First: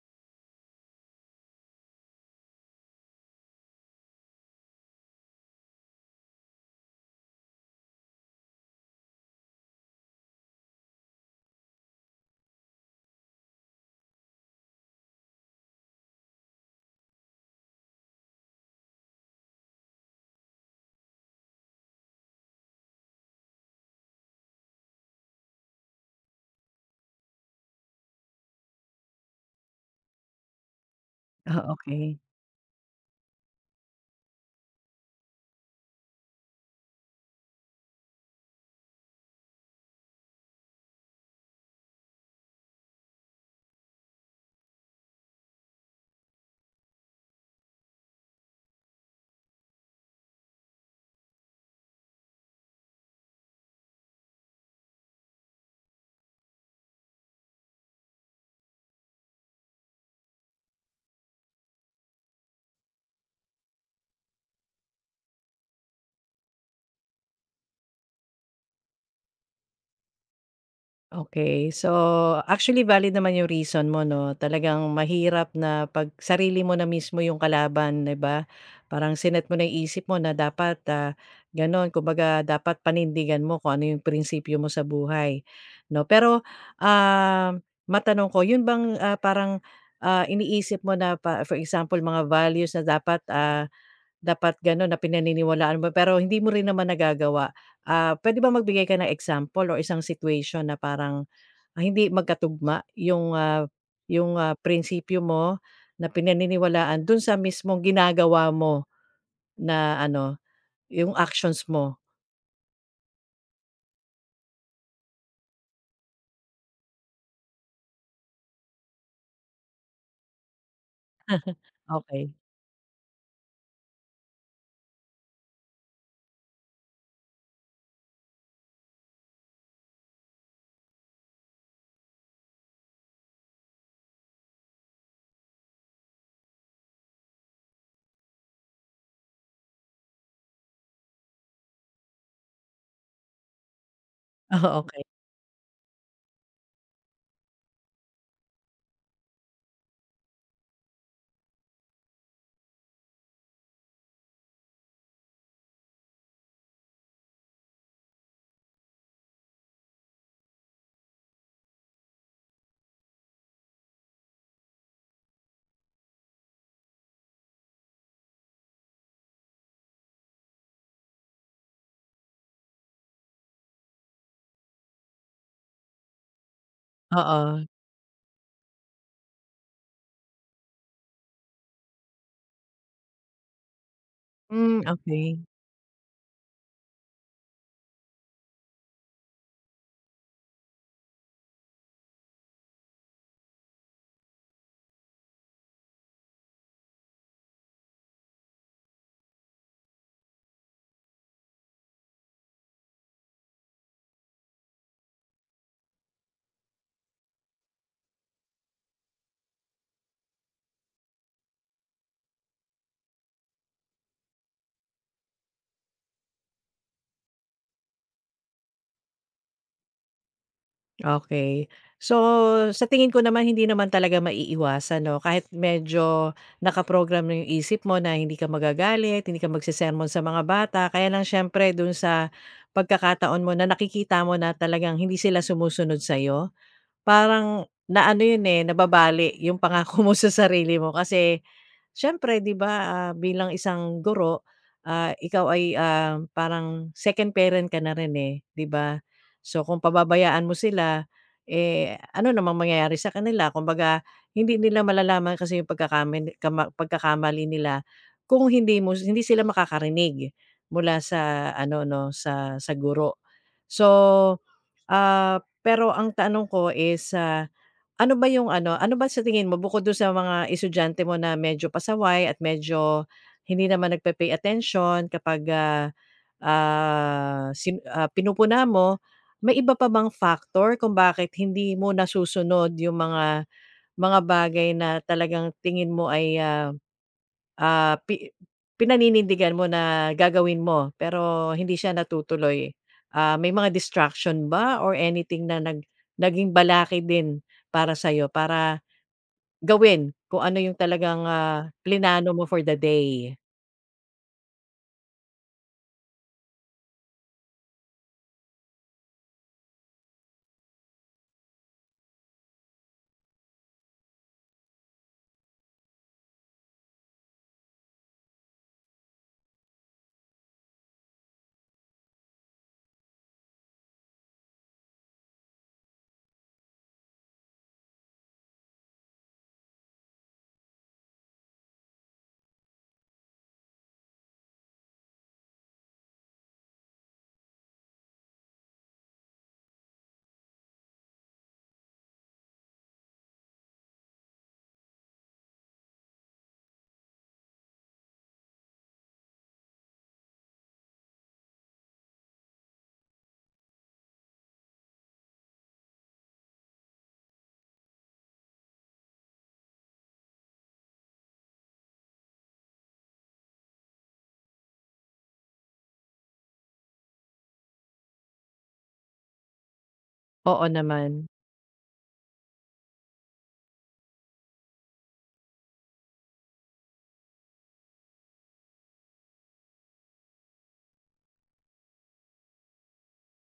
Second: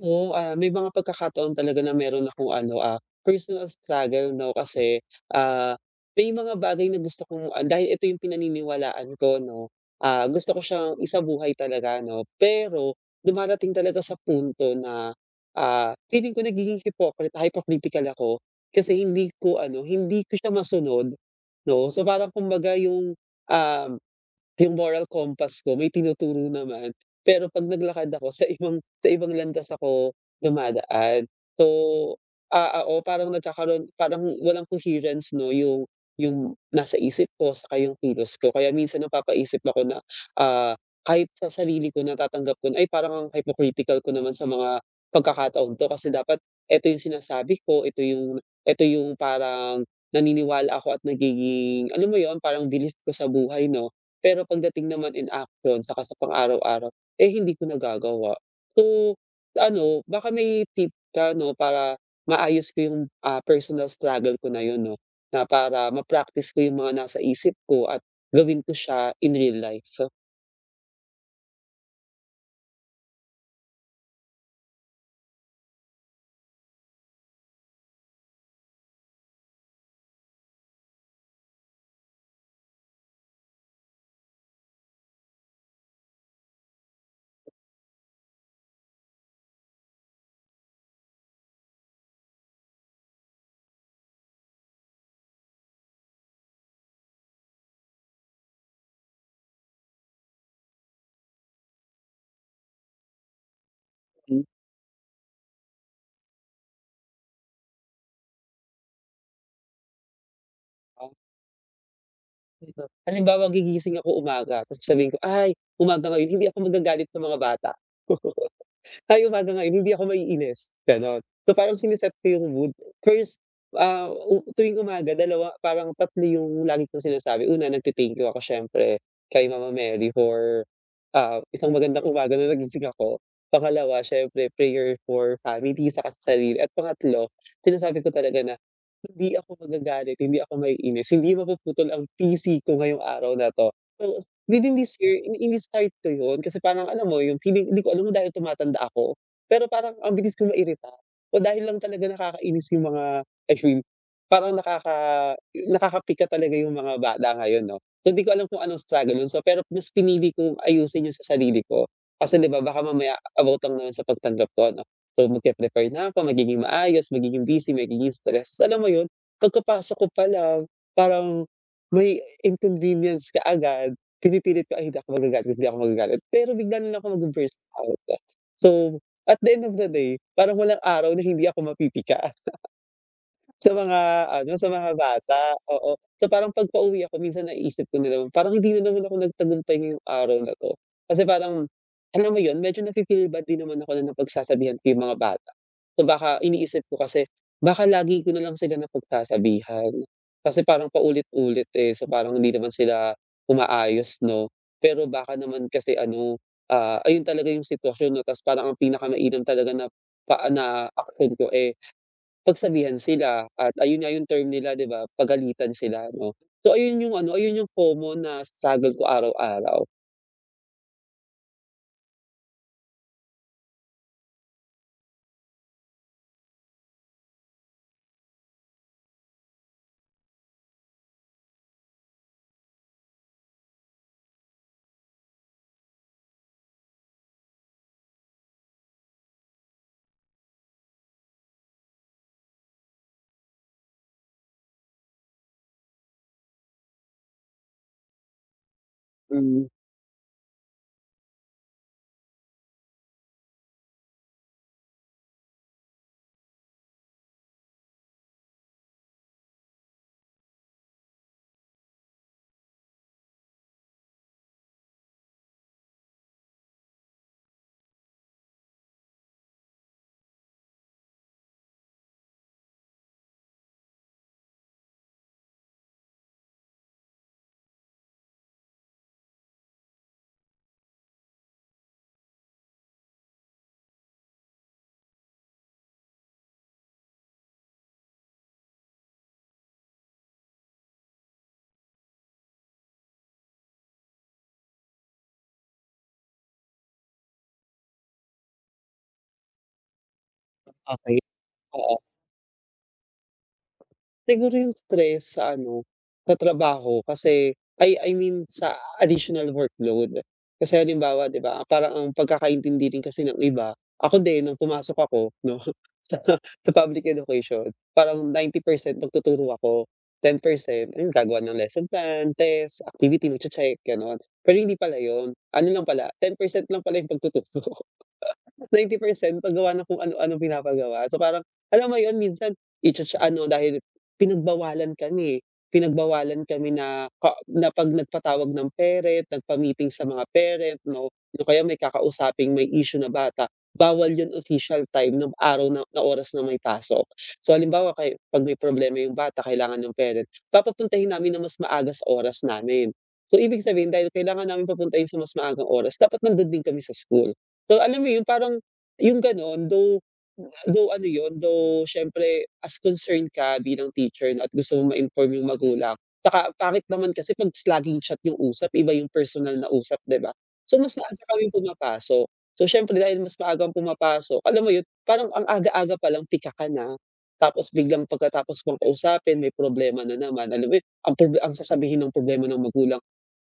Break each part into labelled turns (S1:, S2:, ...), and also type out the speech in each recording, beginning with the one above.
S1: Oo, ah, may mga pagkakataon talaga na mayro'n akong, ano, ah, personal struggle, 'no. Kasi, ah, may mga bagay na gusto kong ah, dahil ito 'yong pinaniniwalaan ko, 'no, ah, gusto ko siyang isabuhay talaga, 'no. Pero dumadating talaga sa punto na, ah, feeling ko nagiging hipokrita hypocritical ako kasi hindi ko, ano, hindi ko siya masunod, 'no. So, parang kumbaga 'yong, um, 'yong moral compass ko may tinuturo naman. Pero 'pag naglakad ako sa ibang sa ibang landas ako dumadaan.
S2: Ah,
S1: So,
S2: okey.
S1: ah, oo, parang nagkakaroon parang walang coherence, 'no, 'yong 'yong nasa isip ko saka 'yong kilos ko. Kaya minsan napapaisip ako na, ah, kahit sa sarili ko natatanggap ko na, "Ay, parang ang hypocritical ko naman sa mga pagkakataong 'to. Kasi dapat ito 'yong sinasabi ko, ito 'yong ito 'yong parang naniniwala ako at nagiging, alam mo 'yon, parang belief ko sa buhay, 'no." Pero pagdating naman in action 'tsaka sa pang araw-araw, eh, hindi ko nagagawa. So, ano, baka may tip ka 'no para maayos ko 'yong, ah, personal struggle ko na 'yon, 'no, na para ma-practice ko 'yong mga nasa isip ko at gawin ko siya in real life, so
S2: Okey, so actually valid naman 'yong reason mo, 'no, talagang mahirap na 'pag sarili mo na mismo 'yong kalaban, 'di ba? Parang sinet mo na 'yong isip mo na dapat, ah, gano'n, kumbaga, dapat panindigan mo kung ano 'yong prinsipyo mo sa buhay, 'no. Pero, ah, matanong ko, 'yon bang, ah, parang, ah, iniisip mo na pa for example, mga values na dapat, ah, dapat gano'n na, pinaniniwalaan mo, pero hindi mo rin naman nagagawa. Ah, puwede ba magbigay ka ng example, or isang situation na parang, ah, hindi magkatugma 'yong, ah, 'yong,
S1: Hmm.
S2: ah, prinsipyo mo, na pinaniniwalaan, do'n sa mismong ginagawa mo, na ano,
S1: Ah.
S2: 'yong actions mo.
S1: [unintelligible] halimbawa gigising ako umaga, tapos sabihin ko, "Ay, umaga ngayon, hindi ako magagalit sa mga bata, ay, umaga ngayon hindi ako maiinis." Gano'n. So, parang sini-set
S2: Okey.
S1: ko 'yong mood, first, ah, o tuwing umaga, dalawa parang 3 'yong lagi kong sinasabi. Una, nagte-thank you ako siyempre, kay Mama Mary, for, ah, isang magandang umaga na nagising ako, pangalawa, siyempre, prayer for family saka sa sarili, at pangatlo, sinasabi ko talaga na, "Hindi ako magagalit, hindi ako maiinis, hindi mapuputol ang pisi ko ngayong araw na 'to". So, within
S2: Oh,
S1: this
S2: okey.
S1: year, ini ini-start ko 'yon, kasi parang, alam mo, 'yong feeling 'di ko alam kung dahil tumatanda ako, pero parang, ang bilis ko mairita o dahil lang talaga nakakainis 'yong mga,. [unintelligible] Parang nakaka 'yo nakapika talaga 'yong mga bata ngayon, 'no. Hindi ko alam kung anong struggle 'yon sa pero, mas pinili kong ayusin 'yon sa sarili ko, kasi, 'di ba, baka mamaya about lang naman sa pagtanggap ko, ano. So, mag-pre-prepare na ako, magiging maayos, magiging busy, magiging stress, alam mo 'yon, pagkapasok ko pa lang, parang may inconvenience kaagad. Pinipilit ko, "Ay, hindi ako magagalit, hindi ako magagalit", pero bigla na lang ako mag-bu-burst
S2: Oo.
S1: out. So, at the end of the day, parang walang araw na hindi ako mapipika, sa mga ano, sa
S2: Hmm,
S1: mga bata,
S2: okey.
S1: oo. So, parang 'pag pauwi ako minsan, naiisip ko din naman, "Parang hindi na naman ako nagtagumpay ngayong araw na 'to", kasi parang, alam mo 'yon, medyo nafi-feel bad din naman ako na napagsasabihan ko 'yong mga bata. So, baka, iniisip ko kasi, baka lagi ko na lang sila napagsasabihan, kasi parang paulit-ulit, eh, so, parang hindi naman sila umaayos, 'no. Pero baka naman kasi ano, ah, ayon talaga 'yong sitwasyon, 'no, tas parang ang pinakamainam talaga na, pa na aksyon ko, eh, pagsabihan sila, at ayon nga 'yong term nila, 'di ba, pagalitan sila, 'no. So, ayon 'yong ano, ayon 'yong common na struggle ko araw-araw.
S2: Okey. So, sa tingin ko naman hindi naman talaga maiiwasan, 'no, kahit medyo naka-program na 'yong isip mo na hindi ka magagalit, hindi ka magsesermon sa mga bata. Kaya lang siyempre do'n sa pagkakataon mo na nakikita mo na talagang hindi sila sumusunod sa'yo parang na-ano 'yon, eh, nababali 'yong pangako mo sa sarili mo. Kasi siyempre, 'di ba, ah, bilang isang guro, ah, ikaw ay, um, parang second parent ka na rin, eh, 'di ba. So
S1: Mm.
S2: kung pababayaan mo sila, eh, ano namang mangyayari sa kanila. Kumbaga hindi nila malalaman kasi 'yong pagkakamili kama pagkakamali nila kung hindi mo hindi sila makakarinig mula sa ano, 'no, sa sa guro. So, ah, pero ang tanong ko is, ah, ano ba 'yong ano, ano ba sa tingin mo bukod do'n sa mga estudyante mo na medyo pasaway at medyo hindi naman nagpe-pay attention kapag, ah, ah, si, ah, pinupuna mo, may iba pa bang factor kung bakit hindi mo nasusunod 'yong mga mga bagay na talagang tingin mo ay, ah, ah, pi pinaninindigan mo na gagawin mo pero hindi siya natutuloy? Ah, may mga distraction ba or anything na nag naging balakid din para sa'yo para gawin kung ano
S1: O
S2: 'yong
S1: okey.
S2: talagang, ah,
S1: Oo.
S2: plinano mo for the day?
S1: Siguro 'yung stress sa ano sa trabaho, I mean, sa additional workload. Kasi halimbawa, 'di ba parang ang pagkakaintindi rin kasi ng iba. Ako din 'nung pumasok ako 'no sa sa Public Education. Parang 90% magtuturo ako, 10% 'yun gagawa ng lesson plan, test, activity, magche-check, ganon. Pero hindi pala 'yun, ano lang pala, 10% lang pala 'yung pagtuturo. 90% Pag-gawa ng kung, ano-ano, pinapagawa. So, parang alam mo 'yun, minsan. I cha-cha sa ano dahil pinag-bawalan kami. Pinagbawalan kami na ka pag nag patawag ng parent, nagpa-meeting sa mga parent, 'no, 'yung kaya may kakausaping may issue na bata. Bawal 'yun, official time 'nung araw na na oras na may pasok. So halimbawa, ka 'pag may problema 'yung bata kailangan 'yung parent, papapuntahin namin ng mas maaga sa oras namin. So, ibig sabihin dahil kailangan naming papuntahin sa mas maagang oras dapat nandun din kami sa school. So, alam mo 'yun, parang 'yung ganon, though, though ano 'yun, though syempre as concerned ka bilang teacher 'no at gusto mo ma-inform yung magulang. Saka ang pangit naman kasi s pag laging chat 'yung, usap iba 'yung personal na usap 'di ba,
S2: Oo
S1: so mas maaga
S2: naman.
S1: kaming pumapasok, so syempre dahil mas maagang pumapasok, alam mo 'yun parang ang aga-aga palang pika ka na. Tapos biglang pagkatapos ko kausapin, may problema na naman, alam mo 'yun, uy ang proble ang sasabihin ng problema ng magulang.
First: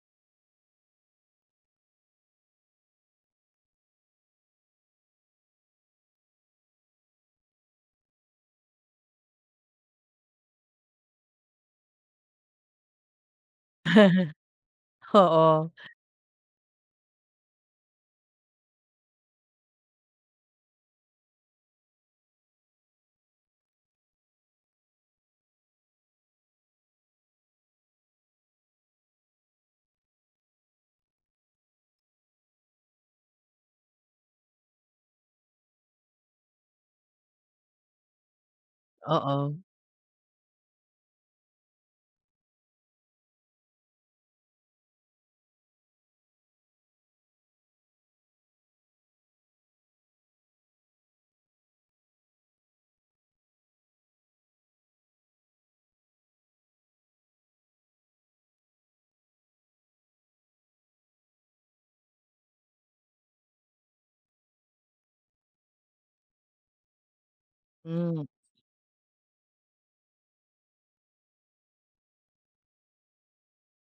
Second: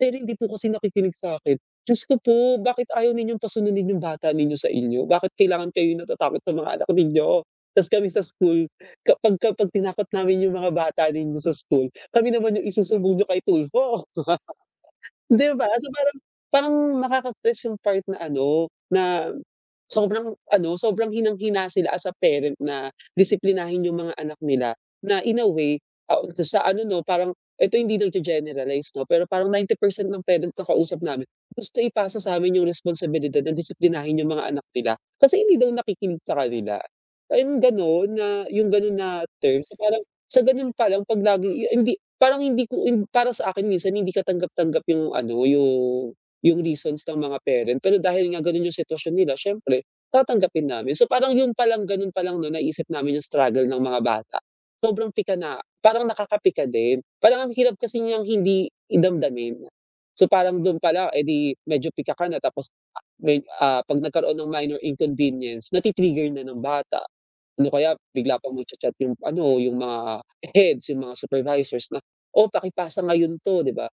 S1: "Pero hindi po kasi nakikinig sa'kin." Diyos ko po! "Bakit ayaw ninyo pa-sunudin 'yung bata ninyo sa inyo? Bakit kailangan kayo natatakot sa mga anak ninyo?" Tapos kami sa school, kapag kapag tinakot namin 'yung mga bata ninyo sa school, kami naman 'yung isusumbong niyo kay Tulfo. 'Di ba?
S2: Oo.
S1: So, paran, parang nakaka-stress 'yung part na ano, na sobrang ano, sobrang hinang-hina sila, as a parent na disiplinahin 'yung mga anak nila na, in a way, ah, sa ano 'no, parang eto hindi nag-ge-generalize 'no, pero parang 90% ng parents na kausap namin, gusto ipasa satin 'yung responsibilidad na disiplinahin 'yung mga anak nila kasi hindi daw nakikinig sa kanila. Ayun, ganun na 'yung ganon na
S2: Oo.
S1: terms. Parang sa ganun palang, pag laging i a hindi parang, hindi ko para sakin, minsan hindi katanggap-tanggap 'yung ano, yung, yung reasons ng mga parent. Pero dahil nga ganun 'yung sitwasyon nila, syempre tatanggapin namin. So parang 'yun palang, ganon palang 'no, naiisip namin 'yung struggle ng mga bata. Sobrang pika na, parang nakakapika din. Parang ang hirap kasi niyang hindi damdamin. So parang dun palang, eh, 'di medyo pika ka na tapos may, ah, pag nagkaroon ng minor inconvenience na ti-trigger na ng bata. Ano kaya
S2: Hmm.
S1: bigla pa magcha-chat 'yung, ano yung mga heads, yung mga supervisors na "Oh paki-pasa ngayon to" 'di ba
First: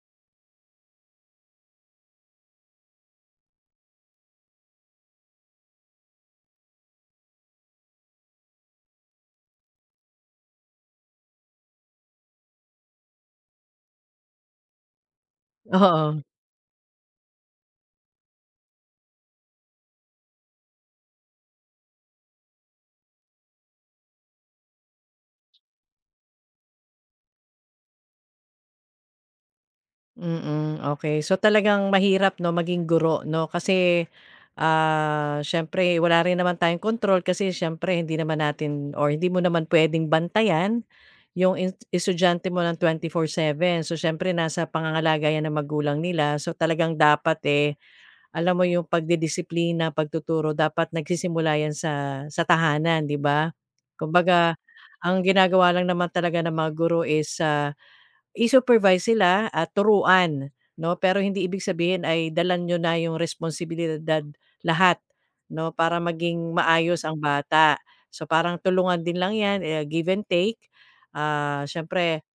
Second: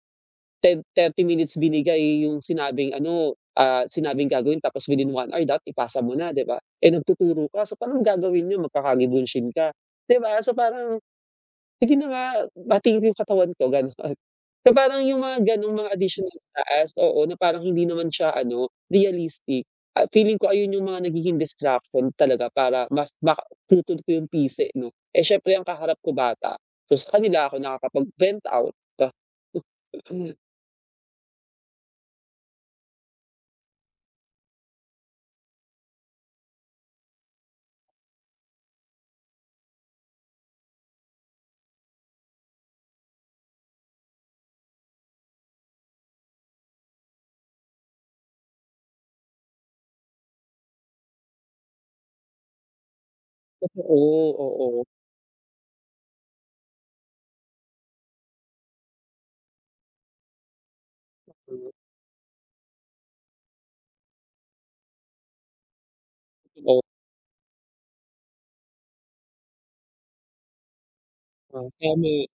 S1: 10, 30 minutes binigay 'yung sinabing ano, ah, sinabing gagawin tapos within 1 hour that ipasa mo na 'di ba, eh nagtuturo ka. So, parang gagawin n'yo magkakagi-bunshin ka, 'di ba. So parang, hindi na nga pati 'yung katawan ko, ganun parang 'yung mga ganung mga
S2: Oo.
S1: additional na task, oo, na parang hindi naman siya ano realistic at feeling ko 'ayun 'yung mga nagiging distraction talaga para mas ma maputol ko yung pisi, 'no, eh, syempre ang kaharap ko bata, so sa kanila ako nakakapag vent out.
S2: Mm, okey. So talagang mahirap 'no, maging guro 'no kasi ah, siyempre wala rin naman tayong kontrol kasi siyempre hindi naman natin or hindi mo naman pwedeng bantayan 'yong i estudyante mo ng 24/7. So, siyempre nasa pangangalaga 'yan ng magulang nila. So, talagang dapat, eh, alam mo 'yong pagdidisiplina, pagtuturo dapat nagsisimula 'yan sa sa tahanan 'di ba?
S1: Totoo,
S2: Kumbaga
S1: oo.
S2: ang ginagawa lang naman talaga ng mga guro is, ah, i-supervise sila at turuan no, pero hindi ibig
S1: Mhm.
S2: sabihin ay dala niyo na 'yung responsibilidad lahat no, para maging
S1: Oh.
S2: maayos ang bata. So, parang tulungan din lang 'yan, eh, give and take, ah,
S1: Ah, kaya
S2: syempre.
S1: may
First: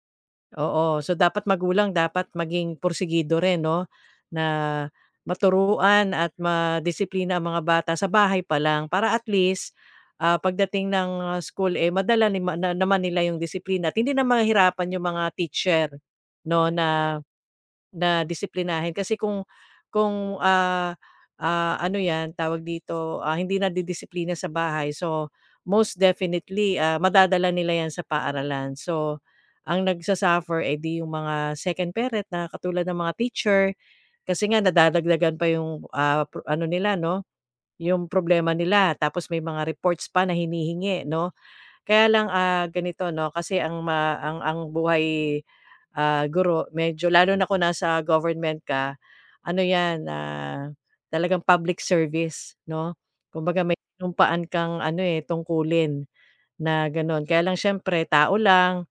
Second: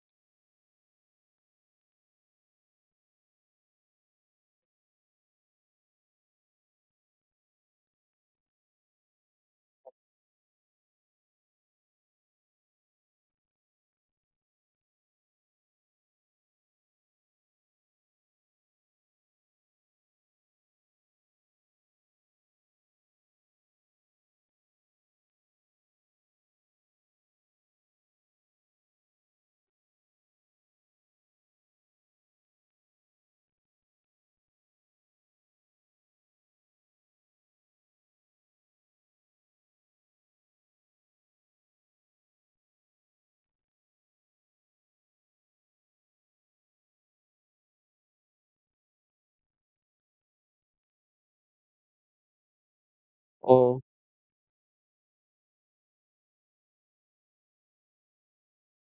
S2: Oo, so dapat magulang dapat maging pursegido rin 'no na maturuan at madisiplina ang mga bata sa bahay pa lang para at least, ah, pagdating ng school, eh, madala nima na naman nila 'yung disiplina at hindi mahihirapan yung mga teacher 'no, na, na disiplinahin kasi kung kung, ah, ah, ano 'yan tawag dito, ah, hindi nadidisiplina sa bahay, so most definitely ah madadala nila 'yan sa paaralan. So, ang nag-su-suffer, eh 'di 'yung mga second parent na katulad ng mga teacher kasi nga nadadagdagan pa 'yong, ah, pro ano nila no, 'yung problema nila. Tapos may mga reports pa na hinihingi 'no, kaya lang, ah, ganito 'no kasi ma ang ang buhay, ah, guro medyo lalo na kung nasa government ka, ano 'yan talagang public service 'no. Kumbaga may
S1: Oh.
S2: sinumpaan kang ano, eh, tungkulin na ganon. Kaya lang siyempre tao lang,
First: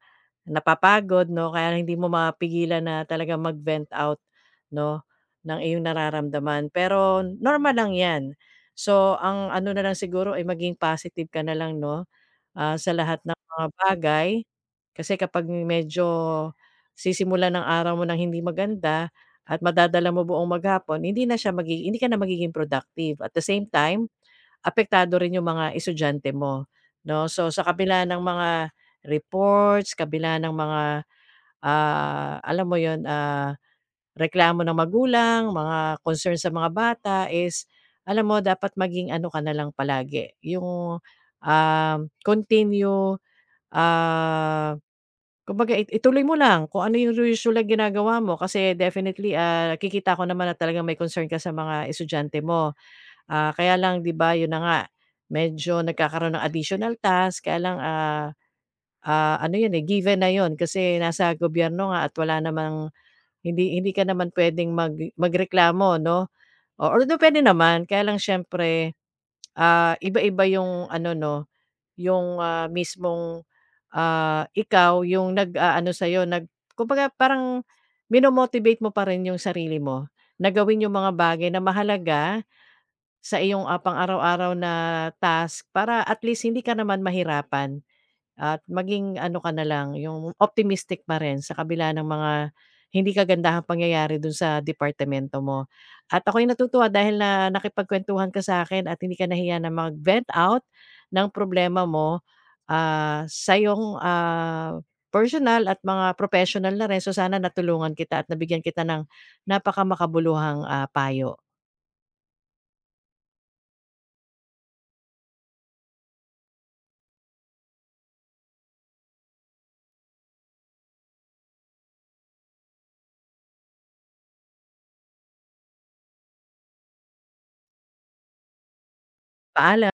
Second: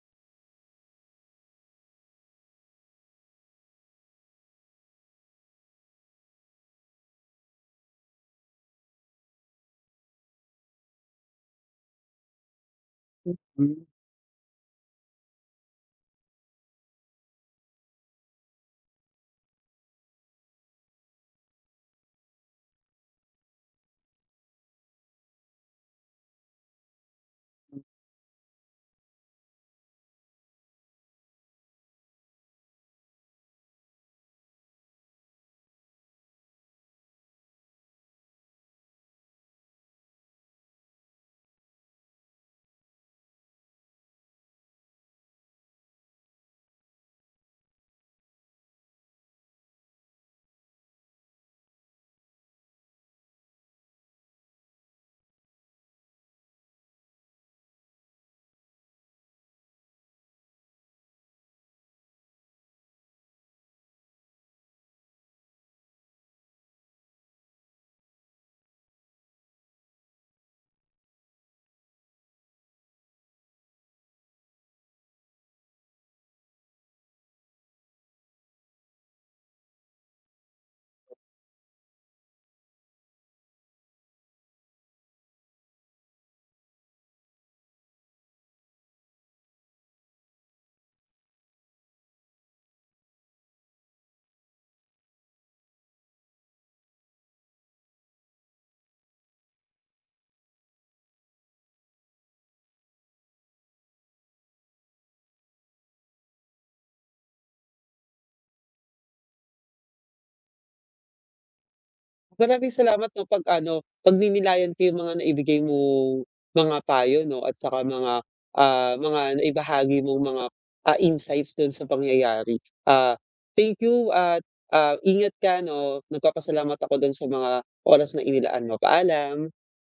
S2: napapagod 'no, kaya hindi mo mapigilan na talagang mag-vent out, 'no ng iyong nararamdaman. Pero normal lang 'yan. So, ang ano na lang siguro ay maging positive ka na lang 'no sa lahat ng mga
S1: Mm.
S2: bagay kasi kapag medyo sisimulan ang araw mo ng hindi maganda at madadala mo buong maghapon hindi na siya magigi hindi ka na magiging productive. At the same time, apektado rin yung mga estudyante mo 'no. So, sa
S1: Hmm.
S2: kabila ng mga reports, kabila ng mga, ah, alam mo 'yun, ah, reklamo ng magulang, mga concern sa mga bata is alam mo dapat maging ano ka na lang palagi 'yung, ah, continue, ah, kumbaga, ituloy mo lang kung ano 'yong usual na ginagawa mo kasi definitely, ah, nakikita ko naman na talagang may concern ka sa mga estudyante mo. Ah, kaya lang 'di ba 'yon na nga medyo nagkakaroon ng additional task, kaya lang, ah, ah ano 'yon given na 'yon kasi nasa gobyerno nga at wala namang hindi hindi ka naman puwedeng mag magreklamo 'no, although puwede naman kaya lang siyempre, ah, iba-iba 'yong ano 'no, 'yung, ah, mismong, ah, ikaw 'yung nag-aano sa'yo, nag kumbaga parang mino-motivate mo parin 'yung sarili mo na gawin 'yung mga bagay na mahalaga sa iyong pang-araw-araw na task para at least hindi ka naman mahirapan, at maging ano ka na lang, 'yung optimistic pa rin sa kabila ng mga hindi kagandahang pangyayari dun sa departamento mo. At ako'y natutuwa dahil na nakipagkwentuhan ka sakin at hindi ka nahiya na mag-vent out ng problema mo, ah, sa iyong, ah, personal at mga professional na rin. So, sana natulungan kita at nabigyan kita ng napakamakabuluhang, ah, payo.
S1: Maraming salamat 'no pag ano pagninilayan ko 'yung mga naibigay mong mga payo 'no at tsaka mga, ah, mga naibahagi mong mga, ah, insights dun sa pangyayari. Ah, thank you at, ah, ingat ka 'no. Nagpapasalamat ako dun sa mga oras na inilaan mo. Paalam.
S2: Paalam.